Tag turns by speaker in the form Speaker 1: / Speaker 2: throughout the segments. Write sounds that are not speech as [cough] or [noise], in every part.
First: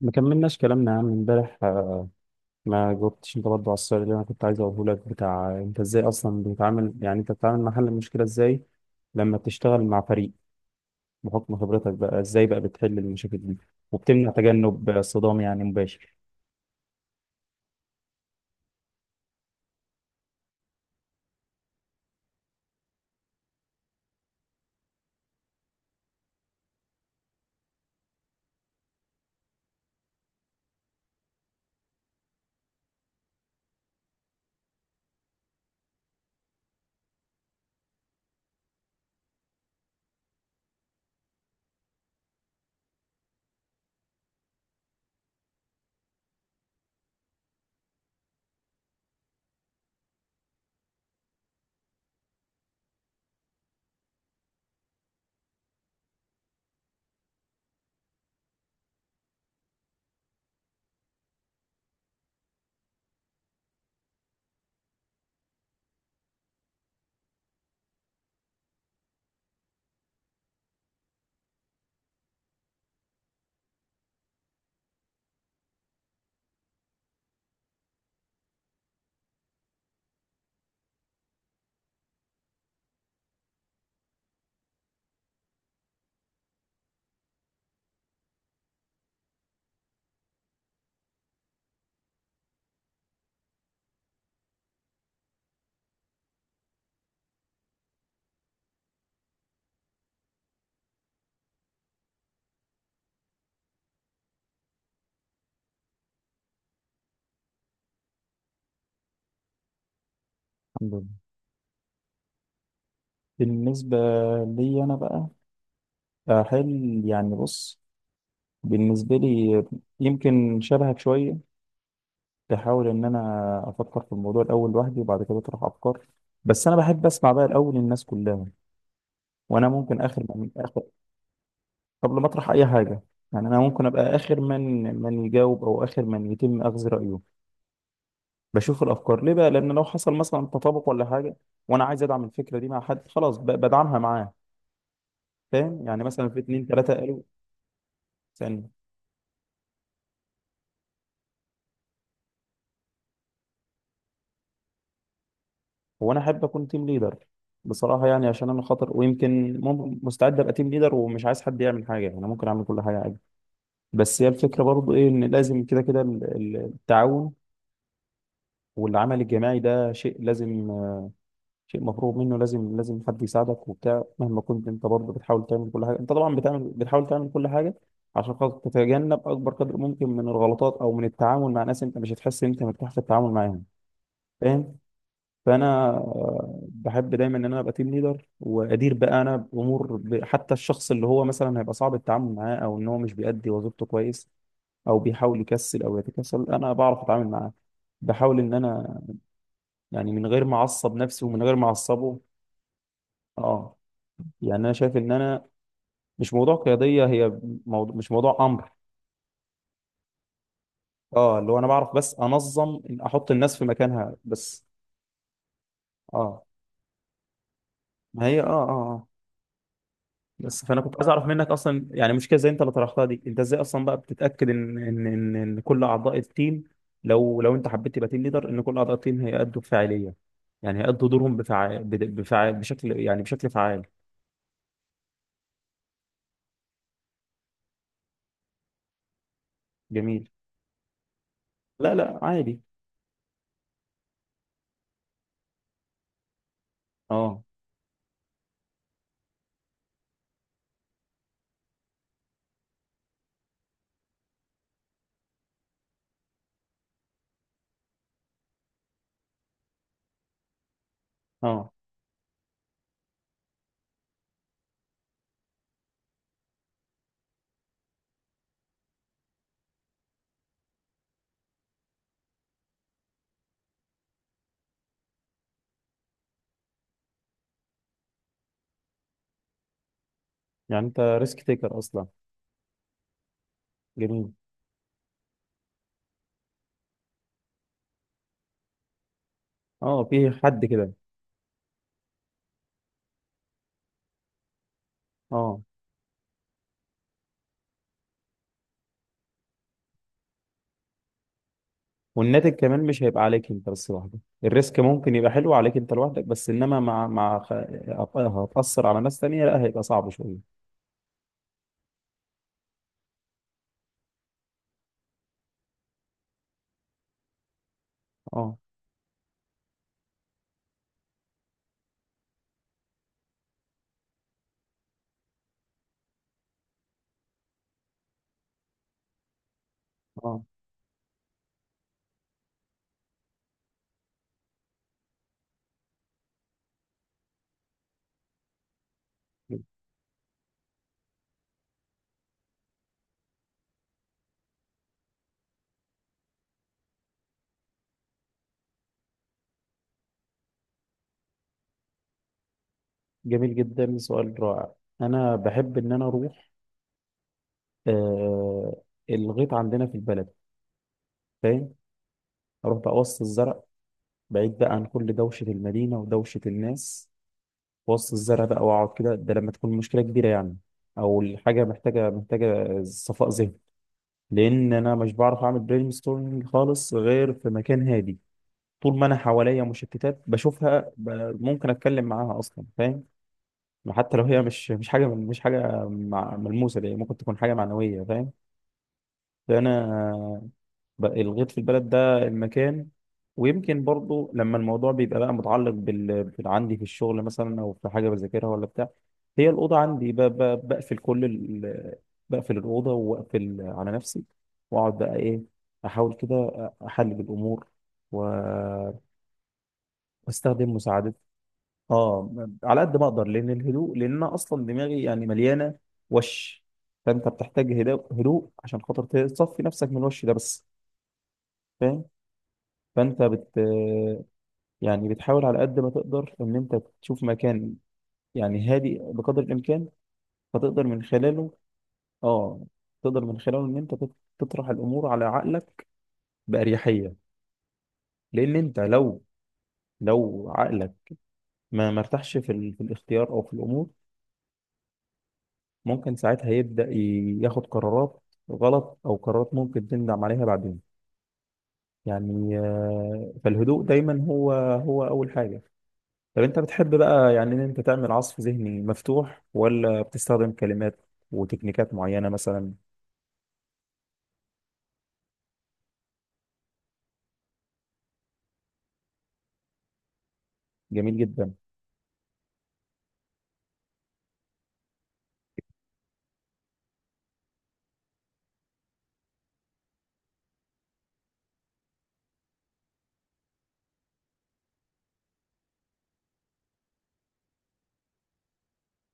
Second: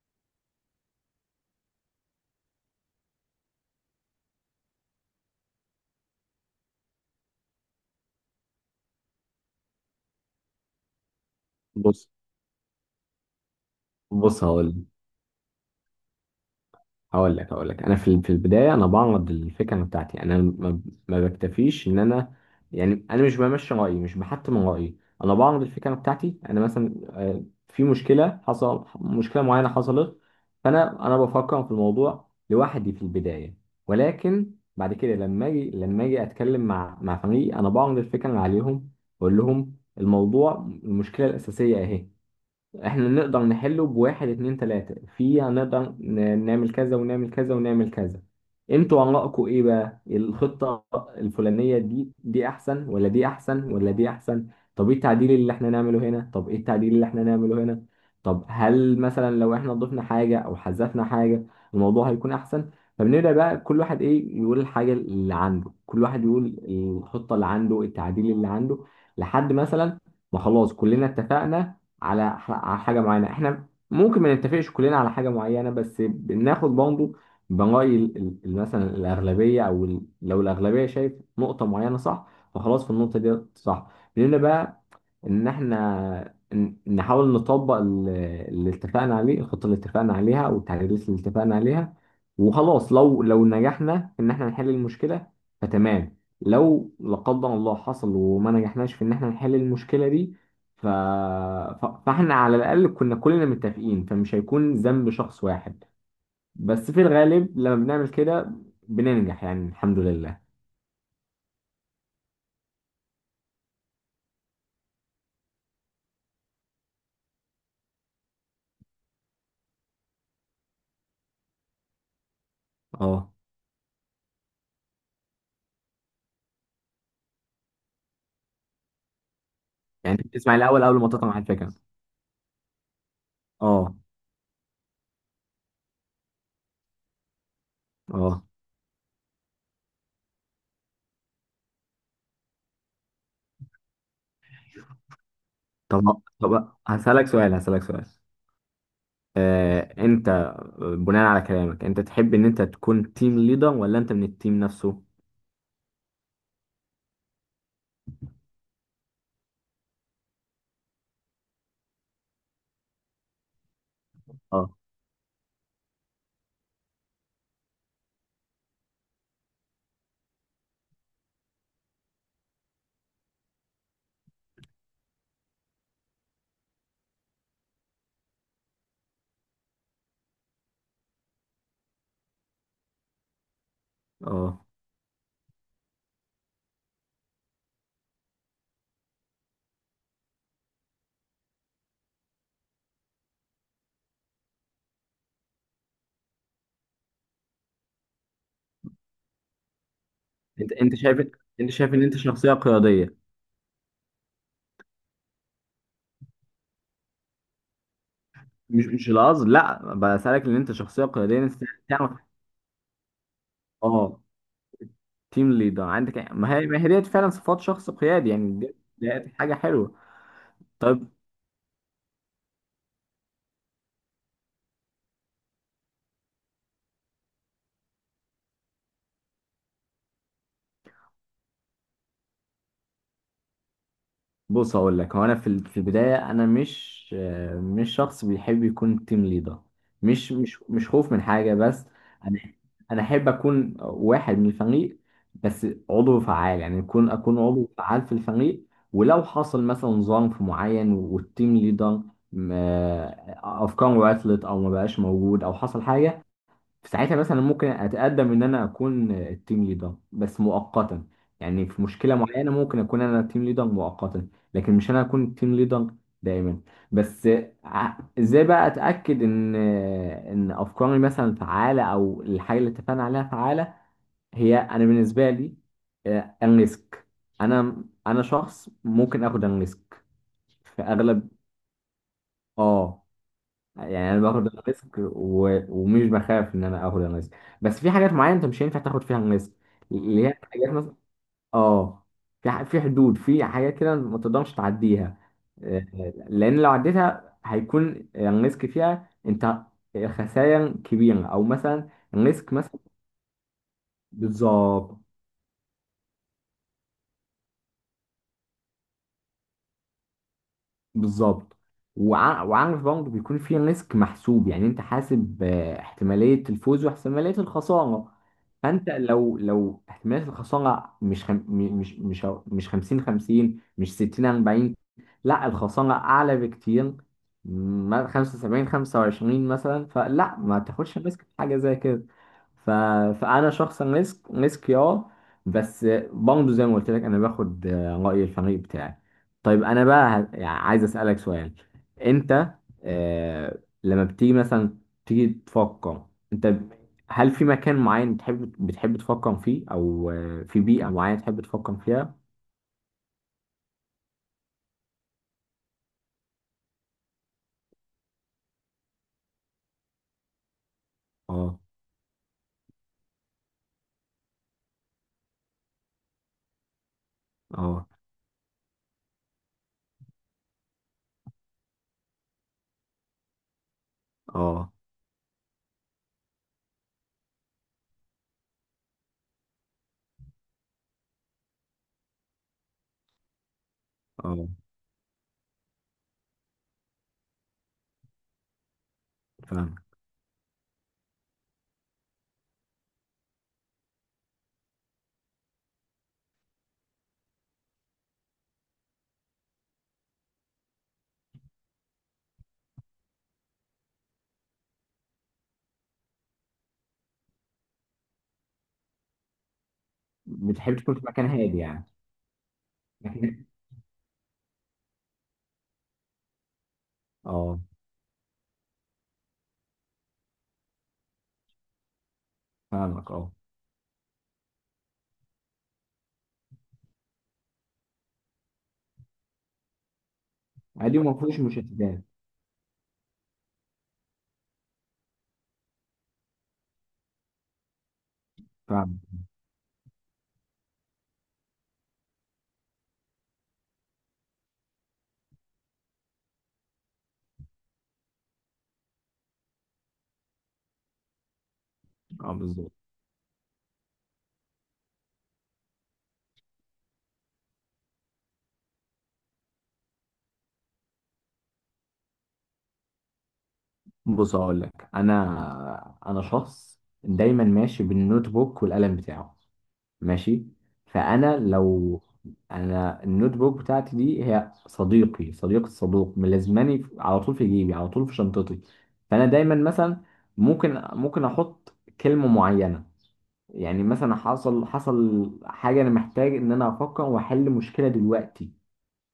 Speaker 1: ما كملناش كلامنا يا عم امبارح. ما جاوبتش انت برضه على السؤال اللي انا كنت عايز اقوله لك بتاع انت ازاي اصلا بتتعامل، يعني انت بتتعامل مع حل المشكله ازاي لما بتشتغل مع فريق، بحكم خبرتك
Speaker 2: بص
Speaker 1: بقى ازاي بقى بتحل المشاكل دي وبتمنع
Speaker 2: بص. هقول
Speaker 1: تجنب صدام يعني مباشر؟
Speaker 2: هقول لك هقول لك انا في البدايه انا بعرض الفكره بتاعتي. انا ما بكتفيش ان انا، يعني انا مش بمشي رايي، مش بحتم رايي. انا بعرض الفكره بتاعتي انا، مثلا في مشكله، مشكله معينه حصلت، فانا بفكر في الموضوع لوحدي في البدايه. ولكن بعد كده لما اجي، اتكلم مع فريقي، انا بعرض الفكره عليهم. بقول لهم الموضوع، المشكله الاساسيه اهي. احنا نقدر نحله بواحد اتنين تلاتة. في هنقدر نعمل كذا ونعمل كذا ونعمل كذا. انتوا آرائكم ايه بقى؟ الخطة الفلانية دي احسن ولا دي احسن ولا دي احسن؟ طب ايه التعديل اللي احنا نعمله هنا؟ طب ايه التعديل اللي احنا نعمله هنا؟ طب هل مثلا لو احنا ضفنا حاجة او حذفنا حاجة الموضوع هيكون احسن؟ فبنبدأ بقى كل واحد ايه يقول الحاجة اللي عنده، كل واحد يقول الخطة اللي عنده، التعديل اللي عنده، لحد مثلا ما خلاص كلنا اتفقنا على على حاجه معينه. احنا ممكن ما نتفقش كلنا على حاجه معينه، بس بناخد برضه بنراي مثلا الاغلبيه، او لو الاغلبيه شايف نقطه معينه صح، فخلاص في النقطه دي صح. بنبدا بقى ان احنا نحاول نطبق اللي اتفقنا عليه، الخطه اللي اتفقنا عليها، او التعديلات اللي اتفقنا عليها. وخلاص، لو نجحنا ان احنا نحل المشكله فتمام. لو لا قدر الله حصل وما نجحناش في ان احنا نحل المشكله دي، ف... فاحنا على الاقل كنا كلنا متفقين، فمش هيكون ذنب شخص واحد. بس في الغالب لما بنعمل كده بننجح، يعني الحمد لله.
Speaker 1: الحمد لله. بالنسبة لي أنا بقى أحل، يعني بص، بالنسبة لي يمكن شبهك شوية، بحاول إن
Speaker 2: اه.
Speaker 1: أنا أفكر في الموضوع الأول لوحدي وبعد كده أطرح أفكار. بس أنا بحب أسمع بقى الأول الناس كلها، وانا ممكن
Speaker 2: يعني
Speaker 1: اخر
Speaker 2: انت
Speaker 1: من
Speaker 2: بتسمع
Speaker 1: اخر
Speaker 2: الاول قبل ما تطلع مع الفكره؟
Speaker 1: قبل ما اطرح اي حاجه. يعني انا ممكن
Speaker 2: اه.
Speaker 1: ابقى اخر من يجاوب او اخر من يتم اخذ رايه.
Speaker 2: اه.
Speaker 1: بشوف الافكار ليه بقى لان لو حصل مثلا تطابق ولا حاجه وانا عايز ادعم الفكره دي مع حد، خلاص بدعمها معاه. فاهم؟ يعني
Speaker 2: طب
Speaker 1: مثلا في اتنين
Speaker 2: طب
Speaker 1: تلاته قالوا،
Speaker 2: هسألك سؤال.
Speaker 1: ثانيه.
Speaker 2: انت بناء على كلامك انت تحب ان انت تكون تيم ليدر ولا انت من التيم نفسه؟
Speaker 1: هو انا احب اكون تيم ليدر بصراحه، يعني عشان انا خاطر ويمكن مستعد ابقى تيم ليدر ومش عايز حد يعمل حاجه، يعني انا ممكن اعمل كل حاجه عادي. بس هي الفكره
Speaker 2: اه.
Speaker 1: برضو ايه، ان لازم كده كده التعاون والعمل الجماعي، ده شيء لازم، شيء مفروغ منه، لازم لازم حد يساعدك وبتاع، مهما كنت انت برضه بتحاول تعمل كل حاجه، انت طبعا بتعمل بتحاول تعمل كل حاجه عشان خاطر تتجنب اكبر قدر ممكن من الغلطات او من التعامل مع ناس انت مش هتحس ان انت مرتاح في التعامل معاهم.
Speaker 2: اه.
Speaker 1: فاهم؟ فانا بحب دايما ان انا ابقى تيم ليدر وادير بقى انا بامور، حتى الشخص اللي هو مثلا هيبقى صعب التعامل معاه او ان هو مش بيأدي وظيفته كويس او بيحاول يكسل او يتكسل، انا بعرف اتعامل معاه. بحاول ان انا يعني من غير ما
Speaker 2: انت
Speaker 1: اعصب
Speaker 2: انت
Speaker 1: نفسي
Speaker 2: شايف
Speaker 1: ومن غير ما
Speaker 2: انت شايف ان انت
Speaker 1: اعصبه.
Speaker 2: شخصيه قياديه.
Speaker 1: اه، يعني انا شايف ان انا، مش موضوع قياديه هي، موضوع مش موضوع امر.
Speaker 2: مش القصد، لا، بسألك ان انت شخصيه
Speaker 1: اه،
Speaker 2: قياديه
Speaker 1: اللي
Speaker 2: انت
Speaker 1: هو انا بعرف بس
Speaker 2: تعمل.
Speaker 1: انظم إن احط الناس في مكانها
Speaker 2: اه.
Speaker 1: بس.
Speaker 2: تيم ليدر عندك يعني،
Speaker 1: اه،
Speaker 2: ما هي ديت فعلا صفات شخص
Speaker 1: ما
Speaker 2: قيادي،
Speaker 1: هي اه
Speaker 2: يعني
Speaker 1: اه.
Speaker 2: ديت ديت حاجه حلوه.
Speaker 1: بس فانا كنت
Speaker 2: طيب،
Speaker 1: عايز اعرف منك اصلا، يعني مشكله زي انت اللي طرحتها دي، انت ازاي اصلا بقى بتتاكد ان إن كل اعضاء التيم، لو لو انت حبيت تبقى تيم ليدر، ان كل اعضاء التيم هيأدوا بفاعليه؟ يعني هيأدوا دورهم بفعال بشكل، يعني بشكل فعال.
Speaker 2: بص اقول لك، هو انا في في البدايه انا مش، مش شخص بيحب يكون تيم ليدر.
Speaker 1: جميل.
Speaker 2: مش خوف من حاجه، بس
Speaker 1: لا لا،
Speaker 2: انا
Speaker 1: عادي.
Speaker 2: انا احب اكون واحد من الفريق، بس عضو فعال، يعني يكون اكون
Speaker 1: اه
Speaker 2: عضو فعال في الفريق. ولو حصل مثلا ظرف معين والتيم ليدر افكاره عطلت او ما بقاش موجود او حصل حاجه، في ساعتها مثلا ممكن اتقدم ان انا اكون التيم ليدر بس مؤقتا. يعني
Speaker 1: اه.
Speaker 2: في مشكله معينه ممكن اكون انا التيم ليدر مؤقتا، لكن مش انا اكون التيم ليدر دائما. بس ازاي بقى اتاكد ان افكاري مثلا فعاله، او الحاجه اللي اتفقنا عليها فعاله؟ هي انا بالنسبه لي، الريسك، انا شخص ممكن اخد الريسك في
Speaker 1: يعني انت
Speaker 2: اغلب.
Speaker 1: ريسك تيكر اصلا.
Speaker 2: اه. يعني انا
Speaker 1: جميل.
Speaker 2: باخد الريسك، ومش بخاف ان انا اخد الريسك. بس في حاجات معينه انت مش هينفع تاخد فيها الريسك،
Speaker 1: اه،
Speaker 2: اللي
Speaker 1: في
Speaker 2: هي
Speaker 1: حد
Speaker 2: حاجات
Speaker 1: كده.
Speaker 2: مثلا. اه. في في حدود، في حاجات كده ما تقدرش تعديها،
Speaker 1: اه،
Speaker 2: آه، لان لو عديتها هيكون الريسك فيها انت خسائر كبيره، او مثلا
Speaker 1: والناتج
Speaker 2: الريسك مثلا.
Speaker 1: كمان مش هيبقى عليك انت بس لوحدك، الريسك
Speaker 2: بالظبط.
Speaker 1: ممكن يبقى حلو عليك انت لوحدك، بس انما مع هتأثر على ناس تانية، لا هيبقى صعب شوية.
Speaker 2: بالظبط. وعارف برضه بيكون في ريسك محسوب، يعني انت حاسب احتمالية الفوز واحتمالية الخسارة.
Speaker 1: اه
Speaker 2: فانت لو احتمالية الخسارة مش مش 50 50، مش 60 40، لا، الخسارة اعلى بكتير، 75 25 مثلا، فلا
Speaker 1: اه.
Speaker 2: ما تاخدش ريسك في حاجة زي كده. ف... فانا شخصا ريسك، اه. بس برضه زي ما قلت لك انا باخد رأي الفريق بتاعي. طيب انا بقى يعني عايز اسالك سؤال. انت، لما بتيجي مثلا تيجي تفكر، انت هل في مكان معين تحب بتحب تفكر فيه، او في بيئه معينه تحب تفكر فيها؟
Speaker 1: جميل جدا، سؤال رائع. انا بحب ان انا اروح آه الغيط عندنا في البلد.
Speaker 2: اه.
Speaker 1: فاهم؟ اروح بقى وسط الزرع، بعيد بقى عن كل دوشة المدينة ودوشة الناس،
Speaker 2: اه.
Speaker 1: وسط الزرع بقى واقعد كده. ده لما تكون مشكلة كبيرة يعني، او الحاجة محتاجة محتاجة صفاء ذهني، لان
Speaker 2: اه.
Speaker 1: انا مش بعرف اعمل برين ستورمنج خالص غير في مكان هادي. طول ما انا حواليا مشتتات بشوفها، ممكن اتكلم معاها اصلا. فاهم؟ حتى لو هي
Speaker 2: اه.
Speaker 1: مش حاجه، مش حاجه ملموسه، دي ممكن تكون حاجه معنويه. فاهم؟
Speaker 2: فاهم.
Speaker 1: فانا بقى الغيط في البلد ده المكان. ويمكن برضو لما الموضوع بيبقى بقى متعلق عندي في الشغل مثلا او في حاجه بذاكرها ولا بتاع، هي الاوضه عندي، بقفل الاوضه واقفل على نفسي واقعد بقى ايه، احاول كده احلل الامور و- واستخدم
Speaker 2: بتحب تكون في
Speaker 1: مساعدات
Speaker 2: مكان هادي يعني.
Speaker 1: اه، على قد
Speaker 2: [laughs]
Speaker 1: ما اقدر،
Speaker 2: مكان-
Speaker 1: لان الهدوء، لان انا اصلا دماغي يعني مليانه وش، فانت
Speaker 2: اه.
Speaker 1: بتحتاج هدوء، هدوء عشان خاطر تصفي نفسك من الوش ده بس. فاهم؟
Speaker 2: فاهمك،
Speaker 1: فانت
Speaker 2: اه.
Speaker 1: يعني بتحاول على قد ما تقدر ان انت تشوف مكان، يعني هادي بقدر الامكان، فتقدر
Speaker 2: هادي
Speaker 1: من
Speaker 2: وما فيهوش
Speaker 1: خلاله
Speaker 2: مشتتات.
Speaker 1: اه تقدر من خلاله ان انت تطرح الامور على عقلك باريحيه، لان انت
Speaker 2: فاهم.
Speaker 1: لو عقلك ما مرتاحش في الاختيار او في الامور، ممكن ساعتها يبدا ياخد قرارات غلط او قرارات ممكن تندم عليها بعدين.
Speaker 2: اه،
Speaker 1: يعني
Speaker 2: بالظبط.
Speaker 1: فالهدوء دايما هو اول حاجه. طب انت بتحب بقى يعني ان انت تعمل عصف ذهني مفتوح، ولا بتستخدم كلمات وتكنيكات معينة مثلا؟
Speaker 2: بص هقول لك، انا شخص دايما ماشي بالنوت بوك والقلم بتاعه، ماشي.
Speaker 1: جميل
Speaker 2: فانا
Speaker 1: جدا.
Speaker 2: لو، انا النوت بوك بتاعتي دي هي صديقي، صديق الصدوق، ملازماني على طول في جيبي، على طول في شنطتي. فانا دايما مثلا ممكن، احط كلمه معينه. يعني مثلا حصل، حاجه انا محتاج ان انا افكر واحل مشكله دلوقتي.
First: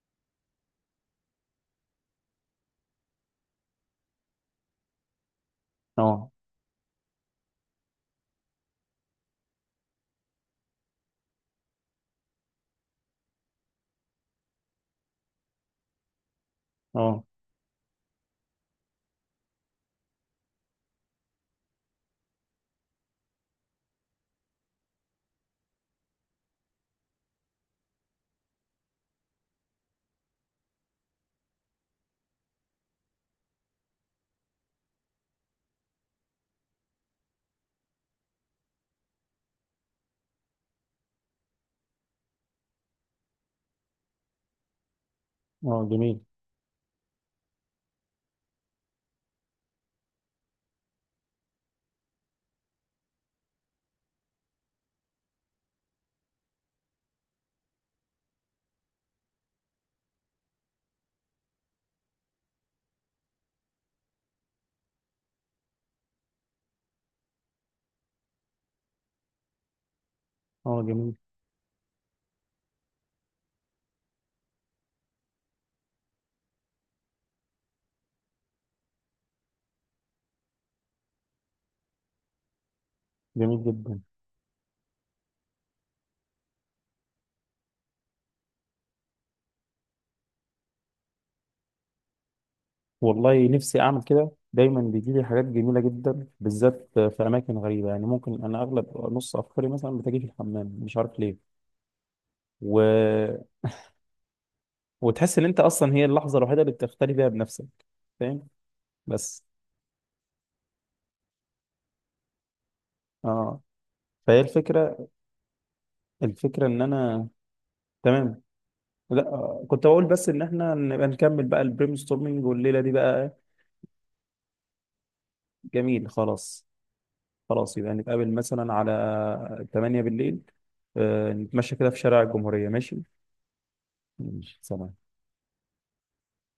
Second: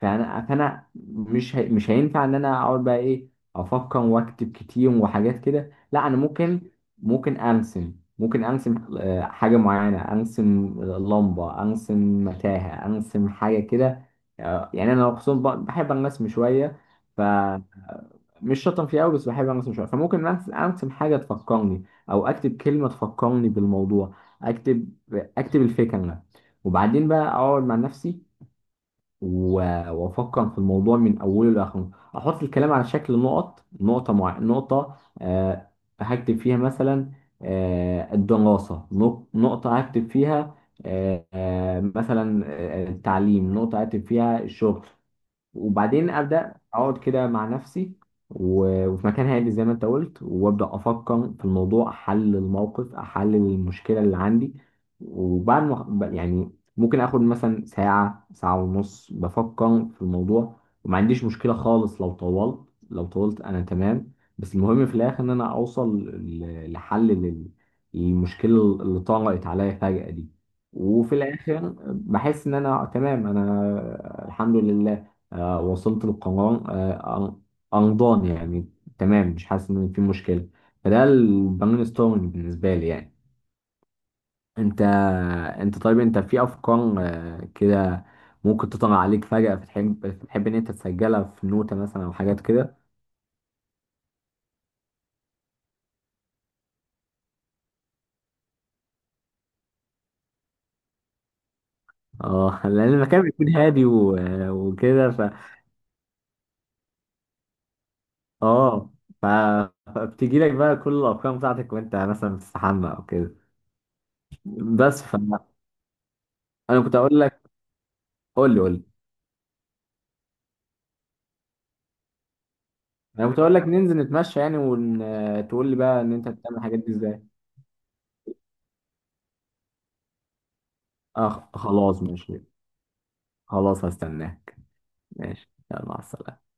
Speaker 2: فانا مش مش هينفع ان انا اقعد بقى ايه، افكر واكتب كتير وحاجات كده، لا. انا
Speaker 1: اه
Speaker 2: ممكن، ارسم، حاجه معينه ارسم. لمبه، ارسم متاهه، ارسم حاجه كده. يعني انا خصوصا بحب الرسم شويه،
Speaker 1: اه
Speaker 2: فمش شاطر فيه قوي، بس بحب الرسم شويه، فممكن أرسم حاجه تفكرني، او اكتب كلمه تفكرني بالموضوع. اكتب، الفكره. وبعدين بقى اقعد مع نفسي وافكر في الموضوع من اوله لاخره. احط الكلام على شكل نقط، نقطه مع نقطه. آه هكتب فيها مثلا الدراسه، نقطه هكتب فيها مثلا التعليم، نقطه هكتب فيها الشغل.
Speaker 1: اه.
Speaker 2: وبعدين
Speaker 1: جميل.
Speaker 2: ابدا اقعد كده مع نفسي، وفي مكان هادي زي ما انت قلت، وابدا افكر في الموضوع، احلل الموقف، احلل المشكله اللي عندي. وبعد ما يعني ممكن اخد مثلا ساعه، ساعه ونص بفكر في الموضوع، وما عنديش مشكله خالص لو طولت. لو طولت انا تمام، بس المهم في الاخر ان انا اوصل لحل للمشكله اللي طرقت عليا فجاه دي.
Speaker 1: اه، جميل.
Speaker 2: وفي الاخر بحس ان انا تمام، انا الحمد لله وصلت للقمران، أنضان يعني. تمام، مش حاسس إن في مشكلة. فده البرين ستورمنج بالنسبة لي يعني.
Speaker 1: جميل جدا.
Speaker 2: أنت أنت طيب، أنت في أفكار كده ممكن تطلع عليك فجأة، فتحب، إن أنت تسجلها في نوتة مثلا أو حاجات كده؟
Speaker 1: والله نفسي اعمل كده، دايما بيجي لي حاجات جميلة جدا بالذات في اماكن غريبة. يعني ممكن انا اغلب نص افكاري مثلا بتجي في الحمام، مش عارف ليه.
Speaker 2: أه. [laughs] لأن المكان
Speaker 1: و...
Speaker 2: بيكون هادي وكده
Speaker 1: وتحس ان انت اصلا هي اللحظة الوحيدة اللي بتختلي فيها بنفسك. فاهم؟
Speaker 2: أه. ف...
Speaker 1: بس.
Speaker 2: فبتجي لك بقى كل الأفكار بتاعتك وأنت مثلا بتستحمى أو كده.
Speaker 1: اه، فهي الفكرة
Speaker 2: بس فأنا
Speaker 1: الفكرة ان
Speaker 2: كنت أقول
Speaker 1: انا
Speaker 2: لك.
Speaker 1: تمام.
Speaker 2: قول لي.
Speaker 1: لا، كنت بقول بس ان احنا نبقى نكمل بقى البريم ستورمنج والليله دي
Speaker 2: انا
Speaker 1: بقى.
Speaker 2: كنت اقول لك ننزل نتمشى يعني، وتقول لي بقى
Speaker 1: جميل،
Speaker 2: ان انت بتعمل
Speaker 1: خلاص.
Speaker 2: الحاجات دي ازاي.
Speaker 1: خلاص يبقى نتقابل مثلا على 8 بالليل،
Speaker 2: اه
Speaker 1: نتمشى كده في
Speaker 2: خلاص
Speaker 1: شارع
Speaker 2: ماشي.
Speaker 1: الجمهوريه. ماشي؟
Speaker 2: خلاص
Speaker 1: ماشي،
Speaker 2: هستناك.
Speaker 1: سلام.
Speaker 2: ماشي، يلا مع السلامة.